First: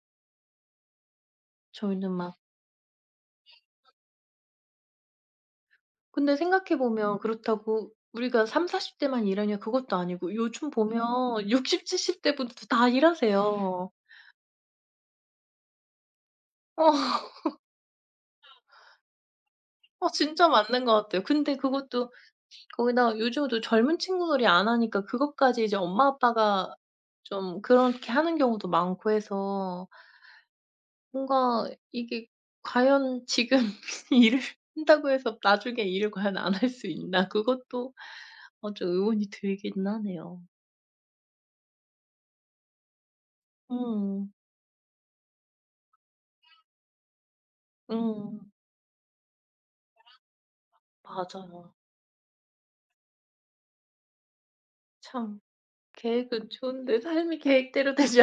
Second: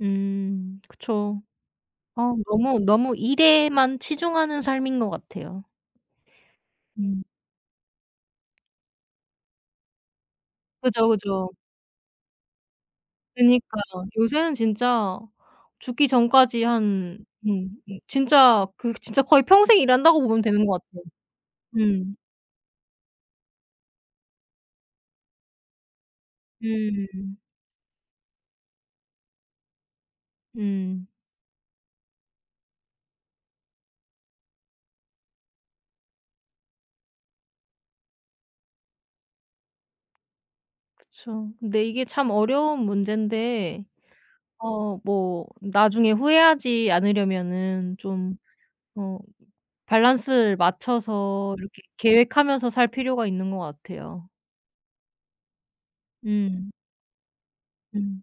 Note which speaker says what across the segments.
Speaker 1: 음 그쵸.
Speaker 2: 저희는
Speaker 1: 아
Speaker 2: 막
Speaker 1: 너무너무 일에만 치중하는 삶인 것 같아요.
Speaker 2: 근데 생각해 보면
Speaker 1: 음.
Speaker 2: 그렇다고 우리가 30- 40 대만 일하냐 그것도 아니고 요즘
Speaker 1: 그죠, 그죠.
Speaker 2: 보면 6, 70 대 분들도 다
Speaker 1: 그니까.
Speaker 2: 일하세요.
Speaker 1: 요새는 진짜 죽기 전까지
Speaker 2: 어.
Speaker 1: 한 음 음. 진짜 그 진짜 거의 평생
Speaker 2: 어
Speaker 1: 일한다고 보면
Speaker 2: 진짜
Speaker 1: 되는 것
Speaker 2: 맞는 것
Speaker 1: 같아요.
Speaker 2: 같아요. 근데 그것도
Speaker 1: 음.
Speaker 2: 거기다가 요즘도 젊은 친구들이 안 하니까 그것까지 이제 엄마 아빠가
Speaker 1: 음.
Speaker 2: 좀 그렇게 하는 경우도 많고 해서
Speaker 1: 음.
Speaker 2: 뭔가 이게 과연 지금 일을 한다고 해서 나중에 일을 과연 안 할 수 있나 그것도 아 좀 의문이 들긴 하네요.
Speaker 1: 그쵸. 근데 이게 참 어려운 문제인데
Speaker 2: 음.
Speaker 1: 어 뭐 나중에 후회하지 않으려면은 좀
Speaker 2: 음.
Speaker 1: 어 밸런스를 맞춰서
Speaker 2: 맞아요.
Speaker 1: 이렇게 계획하면서 살 필요가 있는 것 같아요.
Speaker 2: 참 계획은
Speaker 1: 음.
Speaker 2: 좋은데 삶이 계획대로
Speaker 1: 음음.
Speaker 2: 되지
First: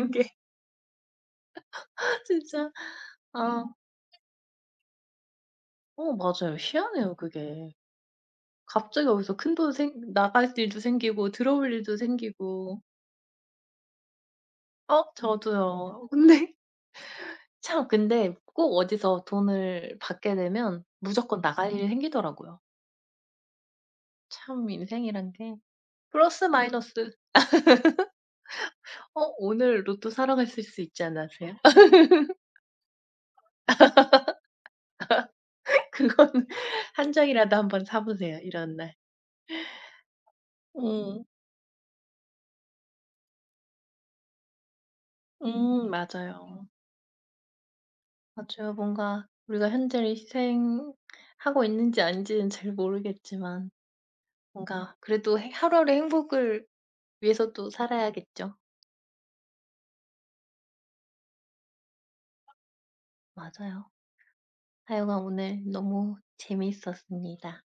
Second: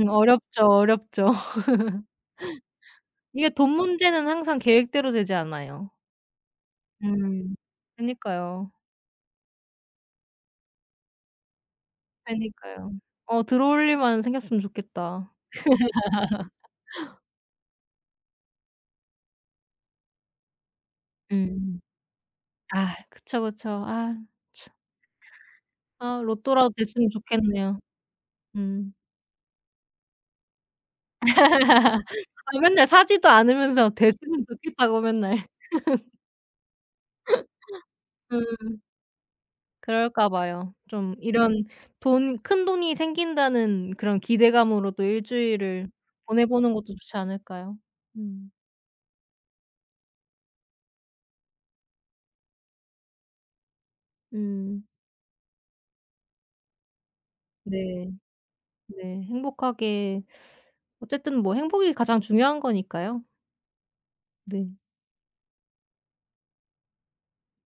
Speaker 1: 음
Speaker 2: 게.
Speaker 1: 어렵죠, 어렵죠.
Speaker 2: 진짜.
Speaker 1: 이게
Speaker 2: 아.
Speaker 1: 돈 문제는 항상 계획대로 되지 않아요.
Speaker 2: 어 맞아요. 희한해요
Speaker 1: 음.
Speaker 2: 그게.
Speaker 1: 그니까요.
Speaker 2: 갑자기 어디서 큰돈 생 나갈 일도 생기고 들어올 일도 생기고.
Speaker 1: 그러니까요. 어 들어올 일만 생겼으면
Speaker 2: 어
Speaker 1: 좋겠다.
Speaker 2: 저도요. 근데 참 근데 꼭 어디서 돈을 받게 되면 무조건 나갈
Speaker 1: 음.
Speaker 2: 일이 생기더라고요.
Speaker 1: 아 그쵸, 그쵸. 아.
Speaker 2: 참
Speaker 1: 참.
Speaker 2: 인생이란 게
Speaker 1: 아
Speaker 2: 플러스
Speaker 1: 로또라도
Speaker 2: 마이너스.
Speaker 1: 됐으면 좋겠네요. 음.
Speaker 2: 어 오늘 로또 사러 가실 수 있지 않았어요?
Speaker 1: 아 맨날 사지도 않으면서 됐으면 좋겠다고 맨날.
Speaker 2: 그건 1 장이라도 한번 사 보세요 이런
Speaker 1: 음.
Speaker 2: 날.
Speaker 1: 그럴까 봐요. 좀
Speaker 2: 음.
Speaker 1: 이런 돈 큰돈이 생긴다는 그런 기대감으로 또 1
Speaker 2: 음.
Speaker 1: 주일을 보내
Speaker 2: 맞아요.
Speaker 1: 보는 것도 좋지 않을까요? 음.
Speaker 2: 맞아요. 뭔가 우리가 현재를 희생하고 있는지 아닌지는 잘 모르겠지만
Speaker 1: 음.
Speaker 2: 뭔가 그래도 해 하루하루 행복을 위해서 또
Speaker 1: 네.
Speaker 2: 살아야겠죠.
Speaker 1: 네 행복하게 어쨌든 뭐 행복이 가장 중요한 거니까요.
Speaker 2: 맞아요.
Speaker 1: 네.
Speaker 2: 하여간 오늘 너무 재밌었습니다.